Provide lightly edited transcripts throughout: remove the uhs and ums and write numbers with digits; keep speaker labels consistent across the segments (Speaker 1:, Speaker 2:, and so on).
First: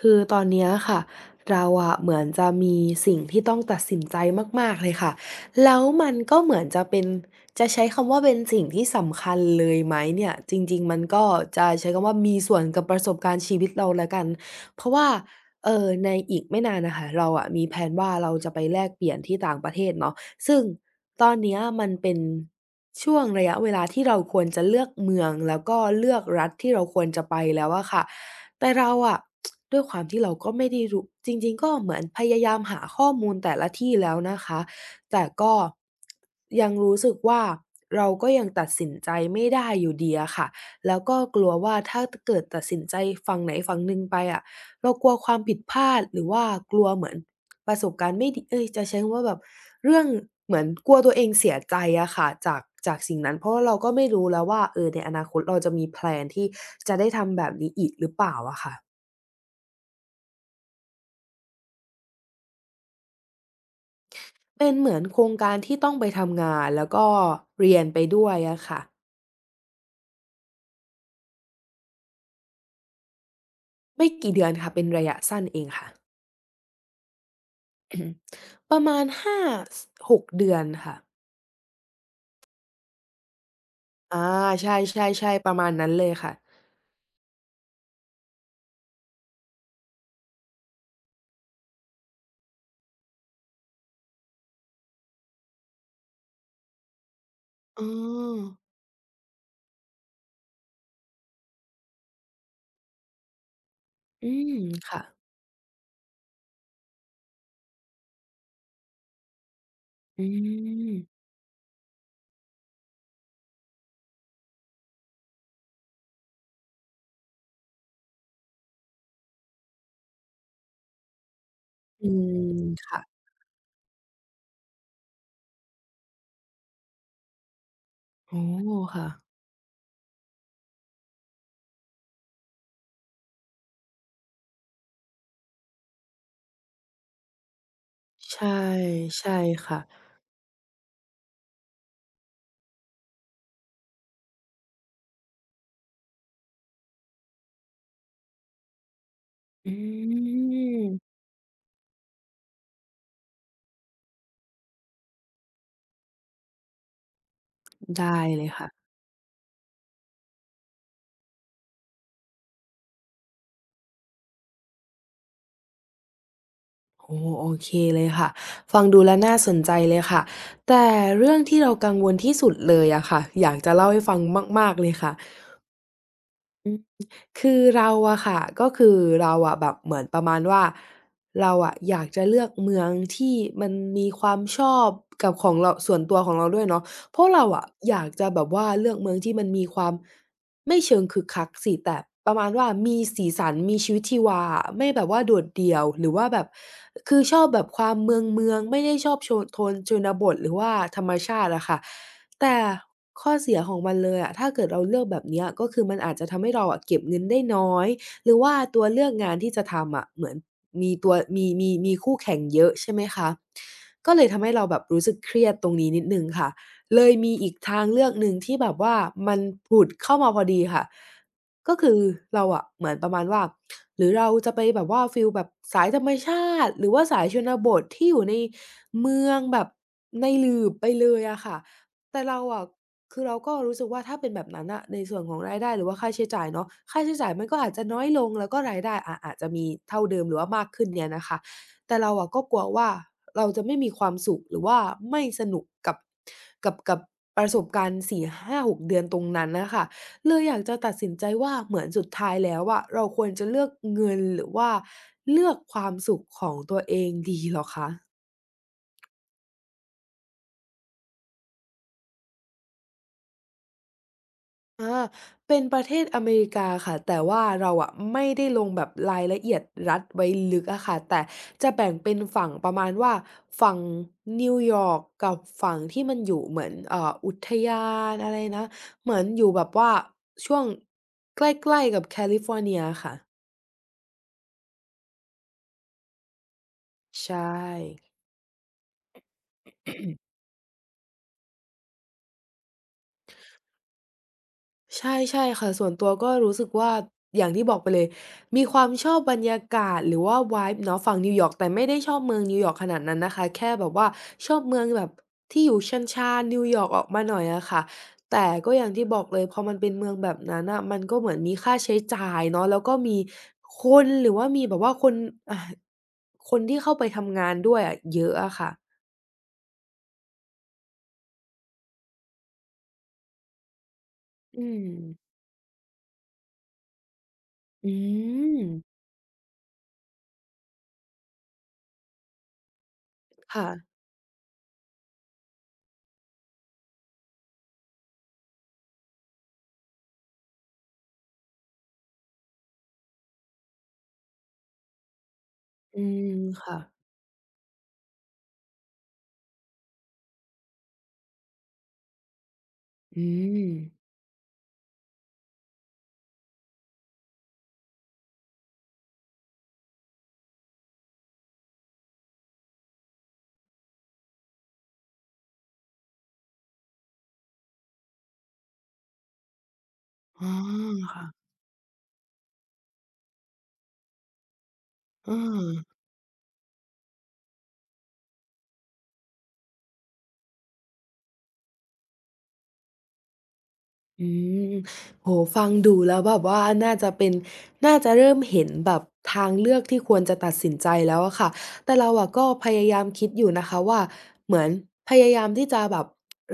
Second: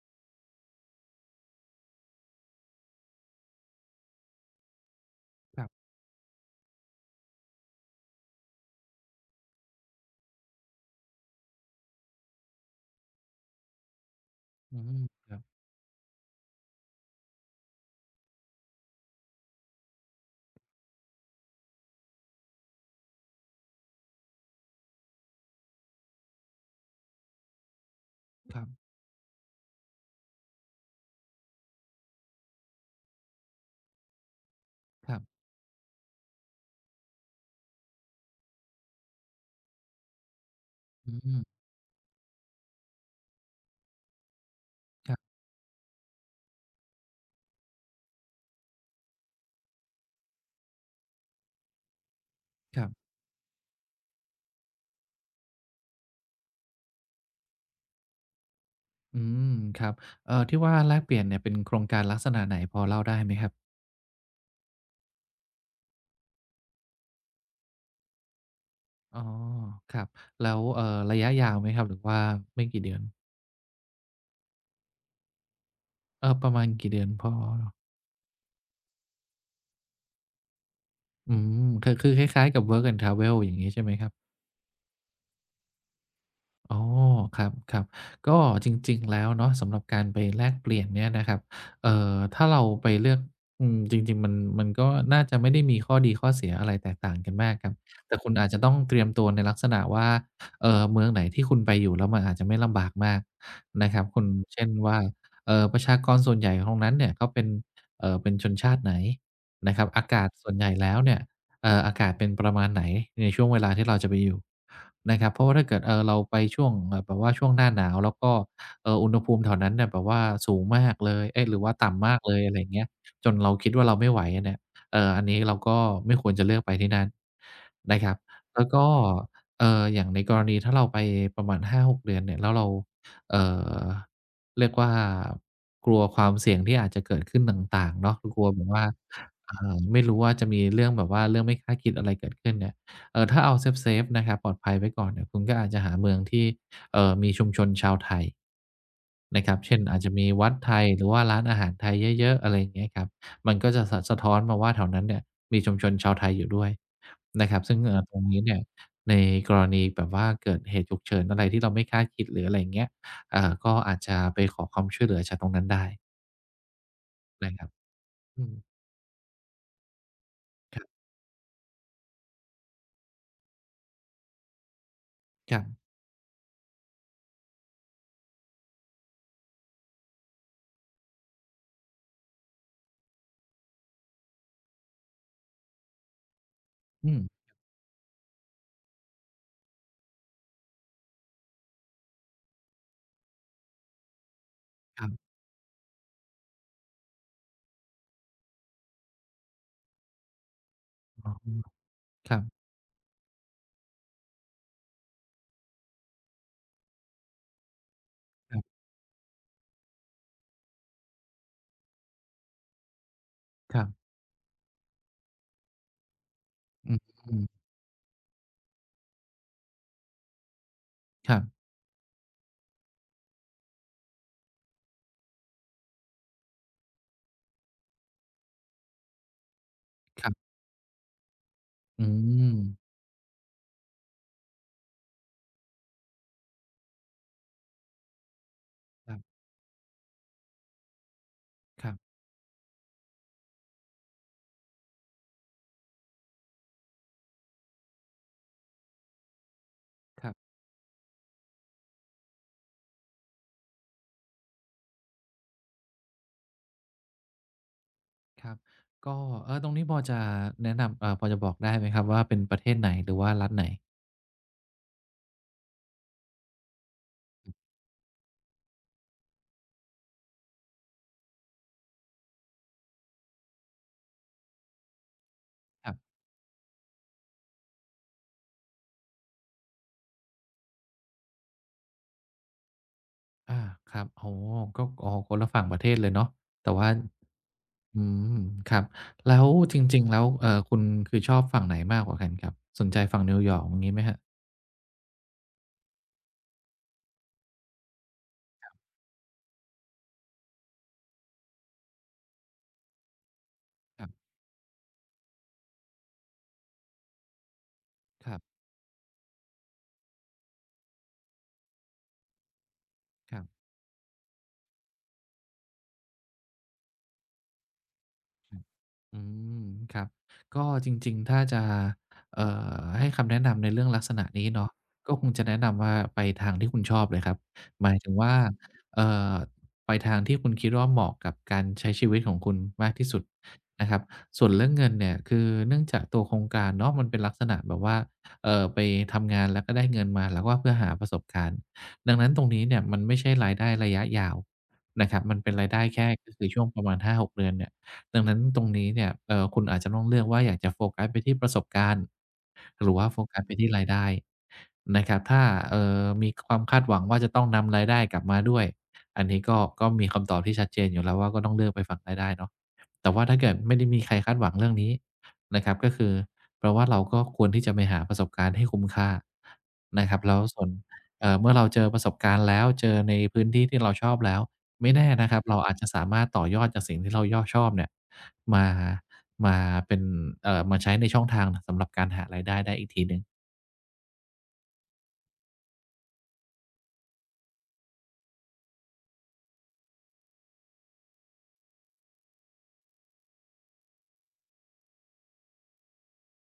Speaker 1: คือตอนเนี้ยค่ะเราอะเหมือนจะมีสิ่งที่ต้องตัดสินใจมากๆเลยค่ะ
Speaker 2: ครั
Speaker 1: แล้ว
Speaker 2: บ
Speaker 1: มันก็เหมือนจะเป็นจะใช้คำว่าเป็นสิ่งที่สำคัญเลยไหมเนี่ยจริงๆมันก็จะใช้คำว่ามีส่วนกับประสบการณ์ชีวิตเราแล้วกัน
Speaker 2: อื
Speaker 1: เพราะ
Speaker 2: ม
Speaker 1: ว่า
Speaker 2: ครับ
Speaker 1: ในอีกไม่นานน่ะค่ะเราอะมีแพลนว่าเราจะไปแลกเปลี่ยนที่ต่างประเทศเนาะซึ่งตอนเนี้ยมันเป็นช่วงระยะเวลาที่เราควรจะเลือกเมืองแล้วก็เลือกรัฐที่เราควรจะไปแล้วอะค่ะ
Speaker 2: ครั
Speaker 1: แต่
Speaker 2: บ
Speaker 1: เราอะ ด้วยความที่เราก็ไม่ได้รู้จริงๆก็เหมือนพยายามหาข้อมูลแต่ละที่แล้วนะคะ
Speaker 2: ครั
Speaker 1: แต่
Speaker 2: บ
Speaker 1: ก็ยังรู้สึกว่าเราก็ยังตัดสินใจไม่ได้อยู่ดีอะค่ะแล้ว
Speaker 2: อื
Speaker 1: ก็ก
Speaker 2: ม
Speaker 1: ลัวว่าถ้าเกิดตัดสินใจฝั่งไหนฝั่งหนึ่งไปอะเรากลั
Speaker 2: ค
Speaker 1: ว
Speaker 2: รั
Speaker 1: ควา
Speaker 2: บ
Speaker 1: มผิดพลาดหรือว่ากลัวเหมือน ประสบการณ์ไม่ดีเอ๊ยจะใช้คำว่าแบบเรื่องเหมือนกลัวตัวเองเสียใจอะค่ะจาก
Speaker 2: ครั
Speaker 1: จาก
Speaker 2: บ
Speaker 1: สิ่งนั้นเพราะว่าเราก็ไม่รู้แล้วว่าเออในอนาคตเราจะมีแพลนที่จะได้ทำแบบนี้อีกหรือเปล่าอะค่ะ
Speaker 2: อืมครับที่ว่าแลกเปลี่ยนเนี่ย เป็นโครงการ ลักษณะไหนพอเล่าได้ไหมครับ
Speaker 1: เป็นเหมือนโครงการที่ต้องไปทำงานแล้วก็เรียนไปด้วยอะค่ะ
Speaker 2: อ๋อ ครับ แล้ว ระยะ ยาวไหมครับ หรือว่า ไม่กี่เดือน
Speaker 1: ไม่กี่เดือนค่ะเป็นระยะสั้นเองค่ะ
Speaker 2: เออ ประมาณกี่เดือนพอ
Speaker 1: อือฮึประมาณห้าสหกเดือนค่ะ
Speaker 2: อืมคือคือ คล้ายๆ กับ Work and Travel อย่างงี้ ใช่ไหมครับ
Speaker 1: อาใช่ๆๆประมาณนั้นเลยค่ะ
Speaker 2: อ๋อครับครับก็จริงๆแล้วเนาะสำหรับการไปแลกเปลี่ยนเนี่ยนะครับถ้าเราไปเลือกอืมจริงๆมันก็น่าจะไม่ได้มีข้อดีข้อเสียอะไรแตกต่างกันมากครับ
Speaker 1: อ๋
Speaker 2: แต่คุณอา
Speaker 1: อ
Speaker 2: จจะต้องเตรียมตัวในลักษณะว่าเมืองไหนที่คุณไปอยู่แล้วมันอาจจะไม่ลำบากมากนะครับคุ
Speaker 1: อื
Speaker 2: ณ
Speaker 1: ม
Speaker 2: เช่นว่า
Speaker 1: ค่ะ
Speaker 2: ประชากรส่วนใหญ่ตรงนั้นเนี่ยเขาเป็นเป็นชนชาติไหนนะครับอา
Speaker 1: อื
Speaker 2: กาศส่วนใหญ่แล้วเนี่
Speaker 1: ม
Speaker 2: ย อากาศเป็นประมาณไหนในช่วงเวลาที่เราจะไปอยู่นะครับเพราะว่าถ้าเกิดเราไปช่วงแบบว่าช่วงหน้าหนาวแล้วก็อุณหภูมิแถวนั้นเนี่ยแบบว่าสูงมากเลยเอ๊ยหรือว่า
Speaker 1: อื
Speaker 2: ต่ำมากเลยอะ
Speaker 1: ม
Speaker 2: ไรอย่างเงี้ย
Speaker 1: ค่ะ
Speaker 2: จนเราคิดว่าเราไม่ไหวอะเนี่ยอันนี้เราก็ไม่ควรจะเลือกไปที่นั่นนะครับ
Speaker 1: อ๋อ
Speaker 2: แล้วก็
Speaker 1: ค่ะ
Speaker 2: อย่างในกรณีถ้าเราไปประมาณ5-6เดือนเนี่ยแล้วเราเอ่อเรียกว่ากลัวความเสี่ยงที่อาจจะเกิดขึ้นต่างๆเนาะกลั
Speaker 1: ใช่
Speaker 2: วแบบว่า
Speaker 1: ใช่ค่ะ
Speaker 2: ไม่รู้ว่าจะมีเรื่องแบบว่าเรื่องไม่คาดคิดอะไรเกิดขึ้นเนี่ยถ้าเอาเซฟๆนะครับปลอดภัยไว้ก่อนเนี่ยคุณก็อาจจะหาเมืองที่มีชุมชนชาวไทยนะครับ
Speaker 1: อ
Speaker 2: เช่นอาจจะ
Speaker 1: ื
Speaker 2: มีวัดไทย
Speaker 1: ม
Speaker 2: หรือว่าร้านอาหารไทยเยอะๆอะไรอย่างเงี้ยครับมันก็จะสะท้อนมาว่าแถวนั้นเนี่ยมีชุมชนชาวไทยอยู่ด้วยนะครับซึ่งต
Speaker 1: ได้
Speaker 2: รงนี้
Speaker 1: เลย
Speaker 2: เนี่ย
Speaker 1: ค่ะ
Speaker 2: ในกรณีแบบว่าเกิดเหตุฉุกเฉินอะไรที่เราไม่คาดคิดหรืออะไรอย่างเงี้ยอ่าก็อาจจะไปขอความช่วยเหลือจากตรงนั้นได้
Speaker 1: โอ้โฮโอ
Speaker 2: นะครั
Speaker 1: เค
Speaker 2: บ
Speaker 1: เลยค่ะ
Speaker 2: อืม
Speaker 1: ฟังดูแล้วน่าสนใจเลยค่ะแต่เรื่องที่เรากังวลที่สุดเลยอะค่ะอยากจะเล่าให้ฟังมากๆเลยค่ะ
Speaker 2: ครับ
Speaker 1: อืมคือเราอะค่ะก็คือเราอะแบบเหมือนประมาณว่าเราอะอยากจะเลือกเมืองที่มันมีความชอบกับของเราส่วนตัวของเราด้วยเนาะ
Speaker 2: อื
Speaker 1: เพราะ
Speaker 2: ม
Speaker 1: เราอะอยากจะแบบว่าเลือกเมืองที่มันมีความไม่เชิงคึกคักสิแต่ประมาณว่ามีสีสันมีชีวิตชีวาอะไม่แบ
Speaker 2: ครั
Speaker 1: บว่า
Speaker 2: บ
Speaker 1: โดดเดี่ยวหรือว่าแบบคือชอบแบบความเมืองๆไม่ได้ชอบโชนโทนชนบทหรือว่าธรรม
Speaker 2: อ๋อ
Speaker 1: ชาติอะค่ะ
Speaker 2: ครั
Speaker 1: แต่
Speaker 2: บ
Speaker 1: ข้อเสียของมันเลยอะถ้าเกิดเราเลือกแบบเนี้ยก็คือมันอาจจะทำให้เราอะเก็บเงินได้น้อยหรือว่า
Speaker 2: ครั
Speaker 1: ตั
Speaker 2: บ
Speaker 1: วเลือกงานที่จะทำอะเหมือนมีตัวมีคู่แข่งเยอะใช่ไหมคะ
Speaker 2: ครั
Speaker 1: ก็
Speaker 2: บ
Speaker 1: เลยทำให้เราแบบรู้สึกเครียดตรงนี้นิดหนึ่งค่ะ
Speaker 2: อื
Speaker 1: เลยมีอีก
Speaker 2: ม
Speaker 1: ทางเลือกหนึ่งที่แบบว่ามันผุดเข้ามาพอดีค่ะ
Speaker 2: ครับ
Speaker 1: ก็คือเราอะเหมือนประมาณว่าหรือเราจะไปแบบว่าฟีลแบบสายธรรมชาติหรือว่าสายชนบทที่อยู่ในเมืองแบบ
Speaker 2: ค
Speaker 1: ใน
Speaker 2: รั
Speaker 1: ห
Speaker 2: บ
Speaker 1: ลืบไปเลยอะค่ะ
Speaker 2: อื
Speaker 1: แต่เรา
Speaker 2: ม
Speaker 1: อะคือเราก็รู้สึกว่าถ้าเป็นแบบนั้นน่ะในส่วนของรายได้หรือว่าค่าใช้จ่ายเนาะค่าใช้จ่ายมันก็อาจจะน้อยลงแล้วก็รายได้
Speaker 2: ครั
Speaker 1: อาจ
Speaker 2: บ
Speaker 1: จะมีเท่าเดิมหรือว่ามากขึ้นเนี่ยนะคะ
Speaker 2: ครั
Speaker 1: แต่เรา
Speaker 2: บ
Speaker 1: อะก็กลัวว่าเราจะไม่มีความสุขหรือว่าไม่สนุกกับกับประสบการณ์4-5-6เดือนตรงนั้นน่ะค่ะ
Speaker 2: ค
Speaker 1: เล
Speaker 2: รั
Speaker 1: ย
Speaker 2: บ
Speaker 1: อยากจะตัดสินใจว่าเหมือนสุดท้ายแล้วอะเราควรจะเลือกเงินหรือว่าเลือกความสุขของตัวเองดีเหรอคะ
Speaker 2: ครับก็เออตรงนี้พอจะแนะนำพอจะบอกได้ไหมครับว่าเป็นประเทศไหนหรือว่ารัฐไหน
Speaker 1: อาเป็นประเทศอเมริกาค่ะแต่ว่าเราอะไม่ได้ลงแบบรายละเอียดรัฐไว้ลึกอะค่ะแต่จะแบ่งเป็นฝั่งประมาณว่าฝั่งนิวยอร์กกับฝั่ง
Speaker 2: ครั
Speaker 1: ที่มั
Speaker 2: บ
Speaker 1: นอยู่เหมือนอุทยานอะไรนะเหมือนอยู่แบบว่าช่วงใกล้ๆกับแคลิฟอร์เนียค่ะ
Speaker 2: อาครับอ๋อก็อ๋อคนละฝั่งประเทศเลยเนาะแต่ว่า
Speaker 1: ใช่
Speaker 2: อืมครับ แล้วจริงๆ แล้วคุณคือชอบฝั่งไหนมากกว่ากันครับสนใจฝั่งนิวยอร์กอย่างงี้ไหมครับ
Speaker 1: ใช่ใช่ค่ะส่วนตัวก็รู้สึกว่าอย่างที่บอกไปเลยมีความชอบบรรยากาศหรือว่า vibe เนาะฝั่งนิวยอร์กแต่ไม่ได้ชอบเมืองนิวยอร์กขนาดนั้นนะคะแค่แบบ
Speaker 2: ค
Speaker 1: ว่า
Speaker 2: รับ
Speaker 1: ชอบเมืองแบบที่อยู่ชานๆนิวยอร์กออกมาหน่อยอะค่ะ
Speaker 2: ครั
Speaker 1: แต่
Speaker 2: บ
Speaker 1: ก็อย่างที่บอกเลยพอมันเป็นเมืองแบบนั้นน่ะมันก็เหมือนมีค่าใช้จ่ายเนาะแล้วก็มี
Speaker 2: ครับ
Speaker 1: คนหรือว่ามีแบบว่าคนอ่าคนที่เข้าไปทำงานด้วยอะเยอะอะค่ะ
Speaker 2: อืมครับก็จริงๆถ้าจะเอ่ให้คำแนะนำในเรื่องลักษณะนี้
Speaker 1: อื
Speaker 2: เนาะก็คง
Speaker 1: ม
Speaker 2: จะแนะนำว่าไปทางที่คุณชอบเลยครับห
Speaker 1: อื
Speaker 2: มายถึงว่า
Speaker 1: ม
Speaker 2: เอ่อไปทางที่คุณคิดว่าเหมาะกับการใช้ชีวิตของคุณมากที่สุด
Speaker 1: ค่ะ
Speaker 2: นะครับส่วนเรื่องเงินเนี่ยคือเนื่องจากตัวโครงการเนาะมันเป็นลักษณะแบบว่าไปทำงานแล้วก็ได้เงินมาแล้วก็เพื่อหาประสบการณ์ดังนั้นตรงนี้เนี่ยมันไม่ใช่รายได้ระยะยาวนะครับมันเป็นรายได้
Speaker 1: อื
Speaker 2: แค่ก็
Speaker 1: ม
Speaker 2: คือช่วง
Speaker 1: ค่ะ
Speaker 2: ประมาณหาหกเดือนเนี่ย ดังนั้นตรงนี้เนี่ยคุณอาจจะต้องเลือกว่าอยากจะโฟกัสไปที่ประสบการณ์หรือว่าโฟ
Speaker 1: อื
Speaker 2: กัสไป
Speaker 1: ม
Speaker 2: ที่รายได้นะครับถ้ามีความคาดหวังว่าจะต้องนำรายได้กลับมาด้วยอันนี้ก็มีคำตอบที่ชัดเจนอยู่แล้วว่าก็ต้องเลือกไปฝั่งรายได้เนาะแต่ว่าถ้าเกิดไม่ได้มีใครคาดหวังเรื่องนี้นะครับก็คือแปลว่าเราก็ควรที่จะไปหาประสบการณ์ให้คุ้มค่านะครับแล้ว
Speaker 1: อ๋อ
Speaker 2: ส่วน
Speaker 1: ค่ะ
Speaker 2: เมื่อเราเจอประสบการณ์แล้วเจอในพื้นที่ที่เราชอบแล้วไม่แน่
Speaker 1: เอ
Speaker 2: นะครับเรา
Speaker 1: อ
Speaker 2: อาจจะสามารถต่อยอดจากสิ่งที่เราชอบเนี่ย มามาเป็นมาใช้ในช่องทางสำหรับการหารายได้ได้อีกทีหนึ่ง
Speaker 1: อืมโอ้โฮฟังดูแล้วแบบว่าน่าจะเริ่มเห็นแบบทางเลือกที่ควรจะตัดสินใจแล้วอะค่ะแต่เราอะก็พยายามคิดอยู่นะคะว่าเหมือนพยายามที่จะแบบ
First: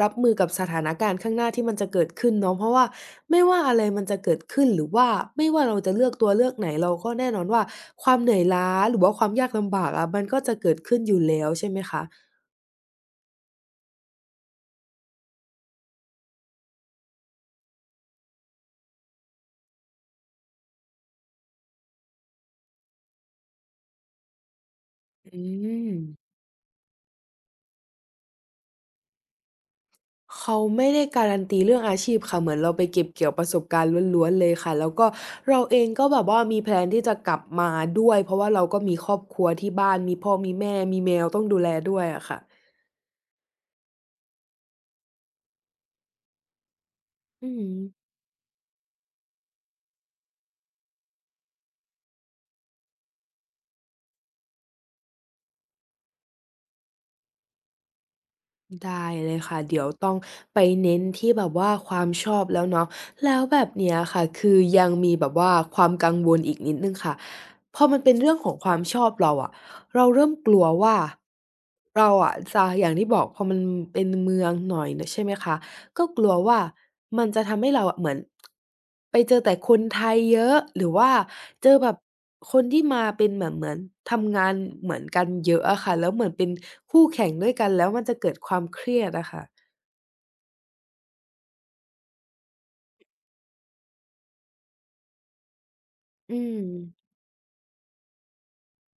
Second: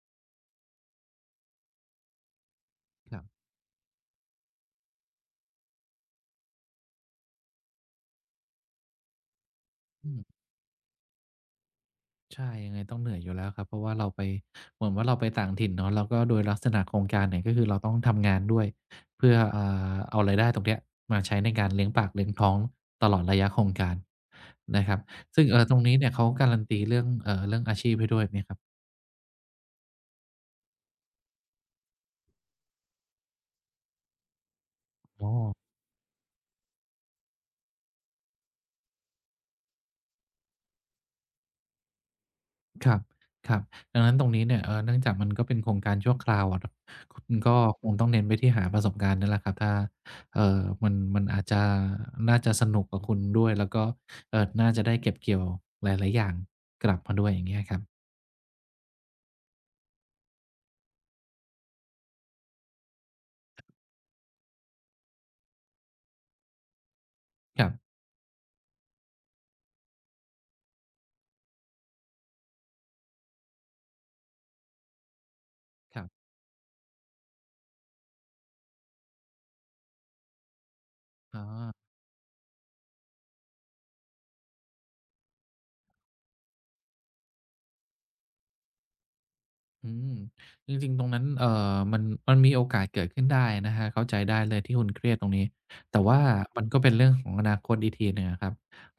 Speaker 1: รับมือกับสถานการณ์ข้างหน้าที่มันจะเกิดขึ้นเนาะเพราะว่า
Speaker 2: ครับ
Speaker 1: ไม่ว่าอะไรมันจะเกิดขึ้นหรือว่าไม่ว่าเราจะเลือกตัวเลือกไหนเราก็แน่นอนว่าความเหนื่อยล้าหรือว่าความยากลำบากอะ
Speaker 2: อื
Speaker 1: มัน
Speaker 2: ม
Speaker 1: ก็จะเกิดขึ้นอยู่แล้วใช่ไหมคะ
Speaker 2: ใช่ยังไงต้องเหนื่อยอยู่แล้วครับเพราะว่าเราไปเหมือนว่าเราไปต่างถิ่นเนาะแล้วก็โดยลักษณะโครงการเนี่ยก็คือเราต้องทำงานด้วยเพื่ออ่าเอารายได้ตรงเนี้ยมาใช้ในการเลี้ยงปากเลี้ยงท้องตลอดระยะโครงการนะครับ
Speaker 1: อื
Speaker 2: ซึ่งตรงนี้
Speaker 1: ม
Speaker 2: เนี่ยเขาการันตีเรื่องเรื่องอาชีพให้ด้วยไหมครับ
Speaker 1: เขาไม่ได้การันตีเรื่องอาชีพค่ะเหมือนเราไปเก็บเกี่ยวประสบการณ์ล้วนๆเลยค่ะแล้วก็
Speaker 2: อ๋อ
Speaker 1: เราเองก็แบบว่ามีแพลนที่จะกลับมาด้วยเพราะว่าเราก็มีครอบครัวที่บ้านมีพ่อมีแม่มีแมวต้องดูแลด้วยอะค่ะ
Speaker 2: ครับครับ ดังนั้นตรงนี้เนี่ยเนื่องจากมันก็เป็นโครงการชั่วคราวอะเนาะคุณ
Speaker 1: อือ
Speaker 2: ก็
Speaker 1: ฮึ
Speaker 2: คงต้องเน้นไปที่หาประสบการณ์นั่นแหละครับถ้ามันอาจจะน่าจะสนุกกับคุณด้วยแล้วก็น่าจะได้เก็บเกี่ยวหลายๆอย่างกลับมาด้วยอย่างเงี้ยครับ
Speaker 1: ได้เลยค่ะเดี๋ยวต้องไปเน้นที่แบบว่าความชอบแล้วเนาะแล้วแบบเนี้ยค่ะคือยังมีแบบว่าความกังวลอีกนิดหนึ่งค่ะ
Speaker 2: ครั
Speaker 1: พอ
Speaker 2: บ
Speaker 1: มันเป็นเรื่องของความชอบเราอะเราเริ่มกลัวว่าเราอะจะอย่างที่บอกพอมันเป็นเมืองหน่อยน่ะใช่ไหมคะ
Speaker 2: ค
Speaker 1: ก็
Speaker 2: รับ
Speaker 1: กลัวว่ามันจะทำให้เราอะเหมือนไปเจอแต่คนไทยเยอะหรือว่า
Speaker 2: อ๋อ
Speaker 1: เจอแบบคนที่มาเป็นแบบเหมือนทำงานเหมือนกันเยอะอะค่ะแล้วเหมือนเป็นคู่แข่งด้วยกันแล้วมันจะเกิดความเครียดอะค่ะ
Speaker 2: อืมจริงๆตรงนั้นมันมันมีโอกาสเกิดขึ้นได้นะครับเข้าใจได้เลยที่คุณเครียดตรงนี้แต่ว่า
Speaker 1: อืม
Speaker 2: มันก็เป็นเรื่องของอนาคตอีกทีหนึ่งอะครับ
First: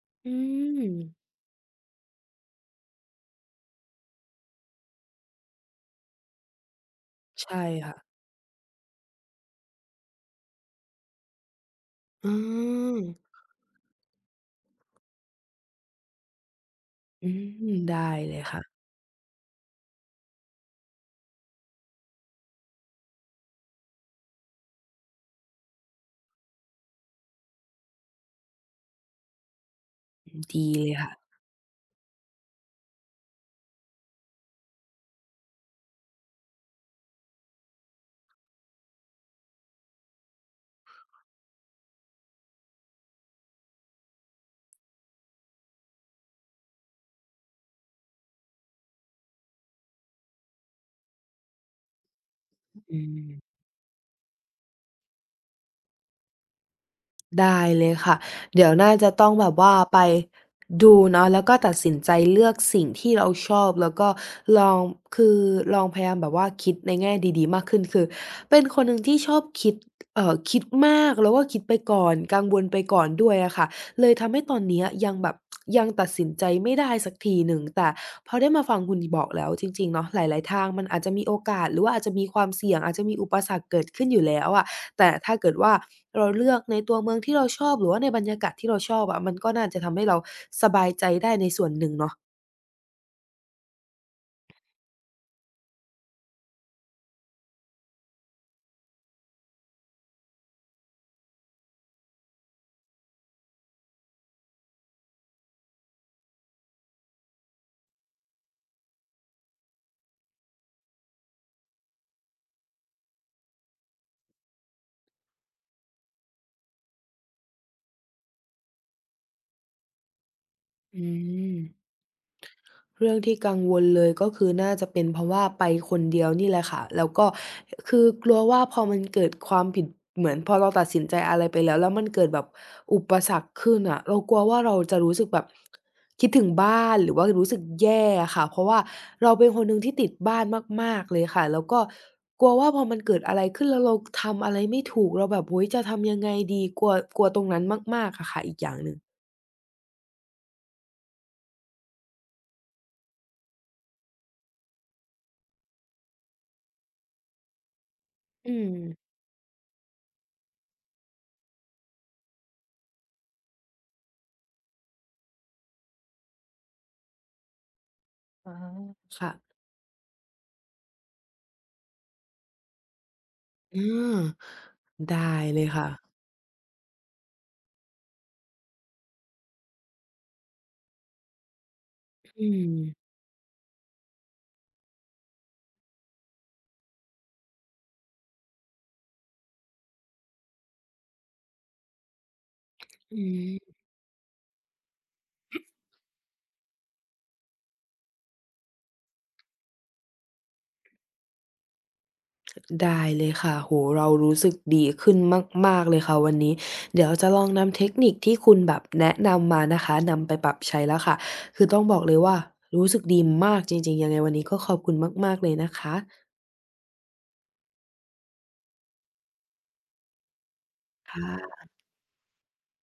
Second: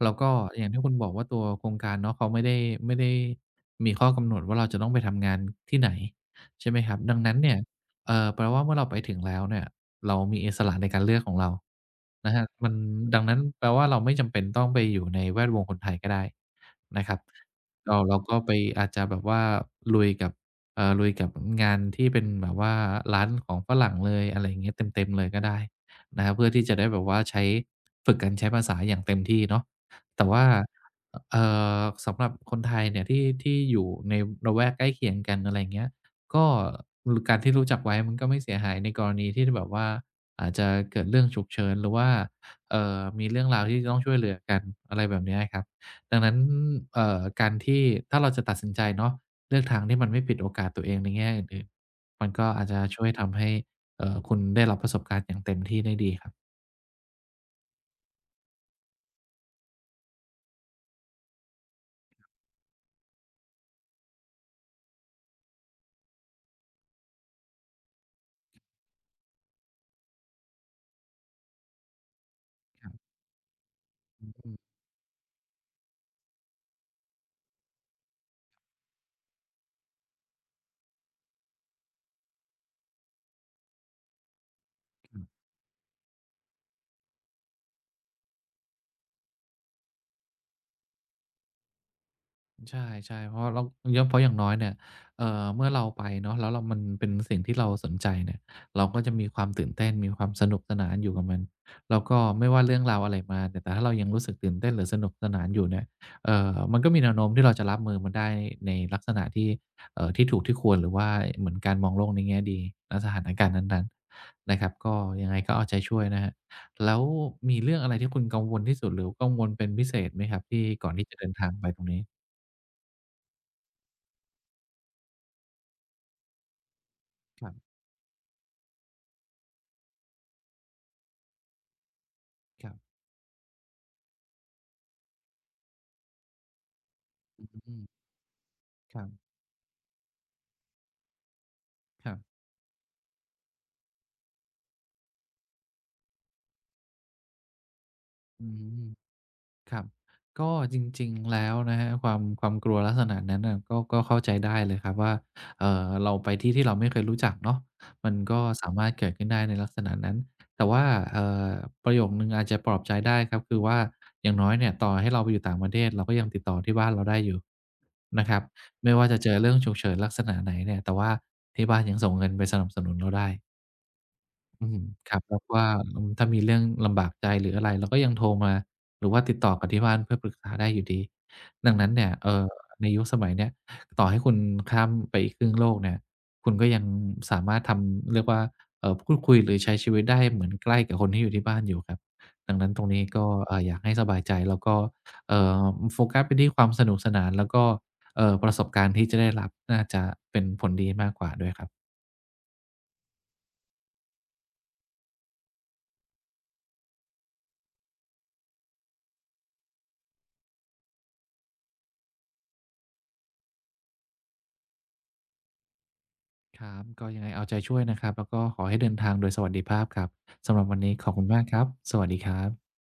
Speaker 2: แล้วก็
Speaker 1: อื
Speaker 2: อย่าง
Speaker 1: ม
Speaker 2: ที่คุณบอกว่าตัวโครงการเนาะเขาไม่ได้มีข้อกำหนดว่าเราจะต้องไปทำงานที่ไหนใช่ไหมครับดังนั้นเนี่
Speaker 1: ใช่
Speaker 2: ย
Speaker 1: ค่ะ
Speaker 2: แปลว่าเมื่อเราไปถึงแล้วเนี่ยเรามีอิสระในการเลือกของเรา
Speaker 1: อ
Speaker 2: นะครับมัน
Speaker 1: า
Speaker 2: ดังนั้นแปลว่าเราไม่จำเป็นต้องไปอยู่ในแวดวงคนไทยก็ได้นะครับ
Speaker 1: อืมได้
Speaker 2: เรา
Speaker 1: เล
Speaker 2: ก็
Speaker 1: ย
Speaker 2: ไป
Speaker 1: ค่ะ
Speaker 2: อาจจะแบบว่าลุยกับ ลุยกับงานที่เป็นแบบว่าร้านของฝรั่งเลยอะไรอย่างเงี้ยเต็มๆเลยก็ได้นะครับเพื่อที่จะได้แบบว่าใช้ฝึกกันใช้ภาษาอย่างเต็มที่เนาะแต่
Speaker 1: อืม
Speaker 2: ว่า
Speaker 1: ดีเลยค่ะ
Speaker 2: เอ่อสำหรับคนไทยเนี่ยที่อยู่ในละแวกใกล้เคียงกันอะไรอย่างเงี้ยก็รการที่รู้จักไว้มันก็ไม่เสียหายในกรณีที่แบบว่าอาจจะเกิดเรื่องฉุกเฉินหรือว่ามีเรื่องราวที่จะต้องช่วยเหลือกันอะไรแบบเนี้ยครับดังนั้นการที่ถ้าเราจะตัดสินใจเนาะ เลือกทางที่มันไม่ปิดโอกาสตัวเองในแง่อื่นๆมันก็อาจจะ
Speaker 1: อื
Speaker 2: ช่วยทำให้
Speaker 1: ม
Speaker 2: คุณได้รับประสบการณ์อย่างเต็มที่ได้ดีครับ
Speaker 1: ได้เลยค่ะเดี๋ยวน่าจะต้องแบบว่าไปดูเนาะแล้วก็ตัดสินใจเลือกสิ่งที่เราชอบแล้วก็ลองคือลองพยายามแบบว่าคิดในแง่ดีๆมากขึ้นคือเป็นคนหนึ่งที่ชอบคิดคิดมากแล้วก็คิดไปก่อนกังวลไปก่อนด้วยอะค่ะเลย
Speaker 2: อื
Speaker 1: ทำให้ต
Speaker 2: ม
Speaker 1: อนเนี้ยยังแบบยังตัดสินใจไม่ได้สักทีหนึ่งแต่พอได้มาฟังคุณบอกแล้วจริงๆเนาะหลายๆทางมันอาจจะมีโอกาสหรือว่าอาจจะมีความเสี่ยงอาจจะมีอุปสรรคเกิดขึ้นอยู่แล้วอะแต่ถ้าเกิดว่า เราเลือกในตัวเมืองที่เราชอบหรือว่าในบรรยากาศที่เราชอบอะมันก็น่าจะทำให้เราสบายใจได้ในส่วนหนึ่งเนาะ
Speaker 2: ใช่ๆเพราะเราเย่อมเพราะอย่างน้อยเนี่ยเมื่อเราไปเนาะแล้วเรามันเป็นสิ่งที่เราสนใจเนี่ยเราก็จะมีความตื่นเต้นมีความสนุกสนานอยู่กับมันแล้วก็ไม่ว่าเรื่องราวอะไรมาเนี่ยแต่ถ้าเรายังรู้สึกตื่นเต้นหรือสนุกสนานอยู่เนี่ยมันก็มีแนวโน้มที่เราจะรับมือมันได้ในลักษณะที่ที่ถูกที่ควรหรือว่าเหมือนการมองโลกในแง่ดีณสถานการณ์นั้นๆนะครับก็ยังไงก็เอาใจช่วยนะครับแล้วมีเรื่องอะไรที่คุณกังวลที่สุดหรือกังวลเป็นพิเศษไหมครับที่ก่อนที่
Speaker 1: อื
Speaker 2: จะเดินทาง
Speaker 1: ม
Speaker 2: ไปตรงนี้
Speaker 1: เรื่องที่กังวลเลยก็คือน่าจะเป็นเพราะว่าไปคนเดียวนี่แหละค่ะแล้วก็
Speaker 2: ครับ
Speaker 1: คือกลัวว่าพอมันเกิดความผิดเหมือนพอเราตัดสินใจอะไรไปแล้วแล้วมันเกิดแบบ
Speaker 2: ครับ
Speaker 1: อุปสรรคขึ้นอะเรากลัวว่าเราจะรู้สึกแบบคิดถึงบ้านหรือว่ารู้สึก
Speaker 2: อื
Speaker 1: แย่
Speaker 2: ม
Speaker 1: อะค่ะเพราะว่า
Speaker 2: ครั
Speaker 1: เรา
Speaker 2: บ
Speaker 1: เป็นคนหนึ่งที่ติดบ้านมากๆเลยค่ะแล้วก็
Speaker 2: ครับ
Speaker 1: กลัวว่าพอมันเกิดอะไรขึ้นแล้วเราทำอะไรไม่ถูกเราแบบโอ้โฮจะทำยังไงดีกลัวกลัวตรงนั้นมากๆอะค่ะ
Speaker 2: อื
Speaker 1: อีกอย่าง
Speaker 2: ม
Speaker 1: หนึ่ง
Speaker 2: ครับ ก็จริงๆ แล้วนะครับความกลัวลักษณะนั้นน่ะก็เข้าใจได้เลยครับว่าเราไปที่ที่เราไม่เคยรู้จักเนาะมันก็
Speaker 1: อื
Speaker 2: สา
Speaker 1: ม
Speaker 2: มารถเกิดขึ้นได้ในลักษณะนั้นแต่ว่าเอ่อประโยคหนึ่งอาจจะปลอบใจได้ครับคือว่าอย่างน้อยเนี่ยต่อให้เราไปอยู่ต่างประเทศเราก็ยังติดต่อที่บ้านเราได้อยู่นะครับไม่ว่าจะเจอเรื่
Speaker 1: ค่ะ
Speaker 2: องฉุกเฉินลักษณะไหนเนี่ยแต่ว่าที่บ้านยังส่งเงินไปสนับสนุนเราได้
Speaker 1: อา
Speaker 2: อืมครับ
Speaker 1: ได้
Speaker 2: แล้ว
Speaker 1: เล
Speaker 2: ก็
Speaker 1: ยค่ะ
Speaker 2: อืมถ้ามีเรื่องลำบากใจหรืออะไรเราก็ยังโทรมาหรือว่าติดต่อกลับที่บ้านเพื่อปรึกษาได้อยู่ดีดังนั้นเนี่ย
Speaker 1: อืม
Speaker 2: ในยุคสมัยเนี้ยต่อให้คุณข้ามไปอีกครึ่งโลกเนี่ยคุณก็ยังสามารถทำเรียกว่าพูดคุยหรือใช้ชีวิตได้เหมือนใกล้กับคนที่อยู่ที่บ้านอยู่ครับดังนั้นตรงนี้
Speaker 1: อื
Speaker 2: ก็อ
Speaker 1: ม
Speaker 2: ยากให้สบายใจแล้วก็เอ่อโฟกัสไปที่ความสนุกสนานแล้วก็ประสบการณ์ที่จะได้รับน่าจะเป็นผลดีมากกว่าด้วยครับ
Speaker 1: ได้เลยค่ะโอ้โฮเรารู้สึกดีขึ้นมากๆเลยค่ะวันนี้เดี๋ยวจะลองนำเทคนิคที่คุณแบบแนะนำมานะคะนำไปปรับใช้แล้วค่ะคือต้องบอกเลยว่ารู้สึกดีมากจริงๆยังไงวันนี้ก็ขอบคุณมากๆเลยนะคะ
Speaker 2: ครับก็ยังไงเอาใจช่วยนะครับแล้วก็ขอให้เดินทางโดยสวัสดิภาพครับสำหรับวันนี้ขอบคุณมากค
Speaker 1: ค่ะ
Speaker 2: รับสวัสดีครับ